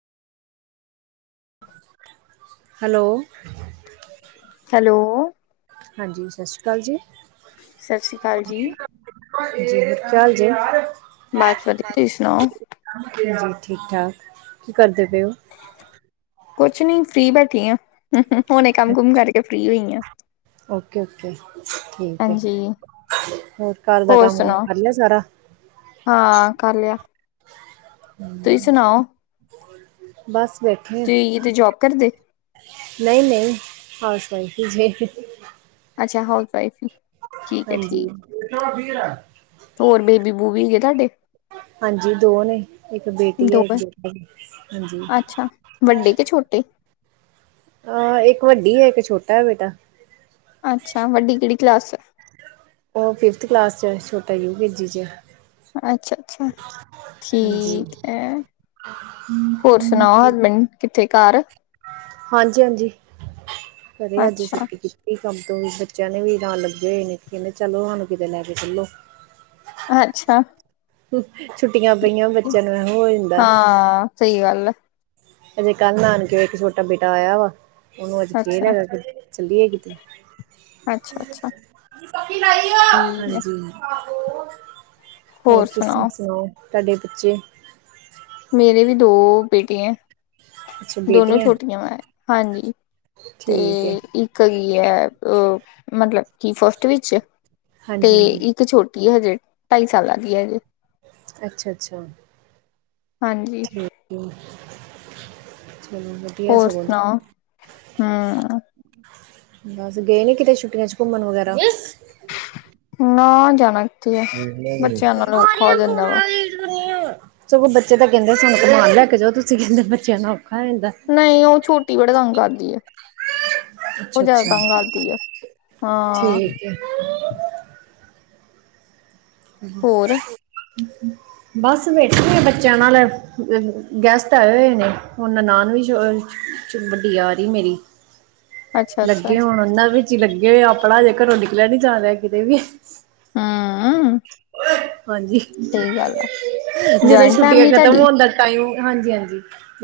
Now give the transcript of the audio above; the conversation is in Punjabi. ਹੈਲੋ ਹੈਲੋ ਹਾਂਜੀ, ਸਤਿ ਸ਼੍ਰੀ ਅਕਾਲ ਜੀ ਸਤਿ ਸ਼੍ਰੀ ਅਕਾਲ ਜੀ। ਜੀ, ਕੀ ਹਾਲ ਜੇ? ਬਸ ਵਧੀਆ, ਤੁਸੀਂ ਸੁਣਾਓ? ਜੀ, ਠੀਕ-ਠਾਕ, ਕੀ ਕਰਦੇ ਪਏ ਓ? ਕੁਛ ਨੀ, ਫ੍ਰੀ ਬੈਠੀਂ ਆ। ਹੁਣੇ ਕੰਮ-ਕੁਮ ਕਰਕੇ ਫ੍ਰੀ ਹੋਈ ਆਂ ਓਕੇ-ਓਕੇ ਠੀਕ ਹੈ, ਹਾਂਜੀ, ਹੋਰ ਘਰ ਦਾ ਹੋਰ ਕੰਮ-ਕੁਮ ਸੁਣਾਓ? ਕਰ ਲਿਆ ਸਾਰਾ? ਹਾਂ, ਕਰਲਿਆ ਬਸ ਬੇਠੇ ਆ ਤੁਸੀਂ ਕਿਤੇ ਜੋਬ ਕਰਦੇ? ਨਹੀਂ-ਨਹੀਂ, ਹਾਓਸ-ਵਾਇਫ ਜੇ ਅੱਛਾ, ਹਾਊਸ ਵਾਈਫ ਈ ਸਹੀ ਜੀ। ਹੋਰ ਬੇਬੀ-ਬੂਬੀ ਹੈਗੇ, ਤੁਹਾਡੇ? ਹਾਂਜੀ, ਦੋ ਨੇ, ਇੱਕ ਬੇਟੀ ਹੈ, ਦੋਵੇਂ ਇੱਕ ਬੇਟਾ, ਹਾਂਜੀ। ਵੱਡੀ ਕਿ, ਛੋਟੀ, ਅ, ਇੱਕ ਵੱਡੀ ਏ, ਇੱਕ ਛੋਟਾ ਹੈ ਬੇਟਾ ਅੱਛਾ, ਵੱਡੀ ਕਿਹੜੀ ਕਲਾਸ'ਚ? ਉਹ ਫਿਫਥ ਕਲਾਸ'ਚ, ਛੋਟਾ ਯੂ ਕੇ ਜੀ 'ਚ ਅੱਛਾ-ਅੱਛਾ, ਹਾਂਜੀ ਠੀਕ ਐ। ਹੋਰ ਸੁਣਾਓ ਹਸਬੈਂਡ ਕਿੱਥੇ ਘਰ? ਹਾਂਜੀ-ਹਾਂਜੀ। ਘਰੇ ਅੱਜ ਅੱਛਾ ਛੁੱਟੀ ਕੀ ਕੰਮ ਤੋਂ ਵੀ ਬੱਚਿਆਂ ਨੇ ਵੀ ਨਾਲ ਲੱਗੇ ਹੋਏ ਨੇ। ਕਹਿੰਦੇ ਚਲੋ ਸਾਨੂੰ ਕਿਤੇ ਲੈਕੇ ਚੱਲੋ। ਅੱਛਾ। ਛੁੱਟੀਆਂ ਪਈਆਂ ਬੱਚਿਆਂ ਨੂੰ ਐਹੋ ਜਾਂਦਾ। ਹਾਂ ਸਹੀ ਗੱਲ ਐ। ਅਜੇ ਕੱਲ ਨਾਨਕੇਓਂ ਇੱਕ ਛੋਟਾ ਬੇਟਾ ਆਇਆ ਵਾ। ਉਹਨੂੰ ਅੱਜ ਫੇਰ ਅੱਛਾ ਹੈਗਾ ਚੱਲੀਏ ਕਿਤੇ। ਅੱਛਾ ਅੱਛਾ। ਬਾਕੀ ਲਾਈ ਆ, ਠੀਕ ਹੈ ਹਾਂਜੀ। [unintelligible] ਹੋਰ ਤੁਸੀਂ ਸੁਣਾਓ ਤੁਹਾਡੇ ਬੱਚੇ? ਮੇਰੇ ਵੀ ਦੋ ਬੇਟੀਆਂ ਅੱਛਾ ਦੋਨੋ ਬੇਟੀਆਂ ਛੋਟੀਆਂ ਵਾ ਹਾਂਜੀ। ਤੇ ਠੀਕ ਹੈ ਇੱਕ ਹੈ ਗੀਏਅ ਮਤਲਬ ਕਿ ਫਸਟ ਵਿੱਚ। ਤੇ ਹਾਂਜੀ ਹਾਂਜੀ ਇੱਕ ਛੋਟੀ ਆ ਹਜੇ ਢਾਈ ਸਾਲਾਂ ਦੀਆ ਹਜੇ। ਅੱਛਾਯ-ਅੱਛਾ। ਹਾਂਜੀ। ਚਲੋ, ਵਧ ਹੋਰ ਸੁਣਾਓ, ਹੂੰ? ਬਸ ਗਏ ਨੀ ਕਿਤੇ ਛੁਟੀਆਂ ਚ ਘੁੰਮਣ ਵਗੈਰਾ? ਨਾ ਜਣਕ ਫ ਵਾ [unintelligible] ਸਗੋਂ ਬੱਚੇ ਤਾਂ ਕਹਿੰਦੇ ਸਾਨੂੰ ਕਮਣ ਲੈ ਕੇ ਜਾ ਤੁਸੀਂ ਕਹਿੰਦੇ ਬੱਚਿਆਂ ਨੂੰ ਔਖਾ ਜਾਂਦਾ। ਨਹੀਂ ਉਹ ਛੋਟੀ ਬੜੇ ਕੰਮ ਕਰਦੀ। ਉਹ ਅੱਛਾ ਜ਼ਿਆਦਾ ਅੱਛਾ ਤੰਗ ਆਦੀ ਆ ਹਾਂ। [unintelligible] ਹਮ। ਹੋਰ [unintelligible] ਬਸ ਬੈਠੇ ਬੱਚਿਆਂ ਨਾਲ ਗਸਟ ਆਏ ਹੋਏ ਨੇ ਉਹ ਨ ਨਾਨ ਵੀ ਚ ਵੱਡੀ ਆ ਰਹੀ ਮੇਰੀ। ਅੱਛਾ ਅੱਛਾ ਲੱਗੇ ਹੋੁਣ ਉਹਨਾਂ ਵਿੱਚ ਹੀ ਲੱਗੇ ਹੋਏ ਆਪਣਾ ਹਜੇ ਘਰੋਂ ਨਿਕਲਿਆ ਨੀ ਜਾ ਰਿਹਾ ਕਿਤੇ ਵੀ। ਹਾਂ। ਹਾਂਜੀ ਜਦੋਂ ਜੁਆਇੰਟ ਛੁੱਟੀਆਂ ਫੈਮਿਲੀ ਖਤਮ ਤੁਹਾਡੀ ਹੁੰਦਾ ਟਾਈਮ ਹਾਂਜੀ ਹਾਂਜੀ।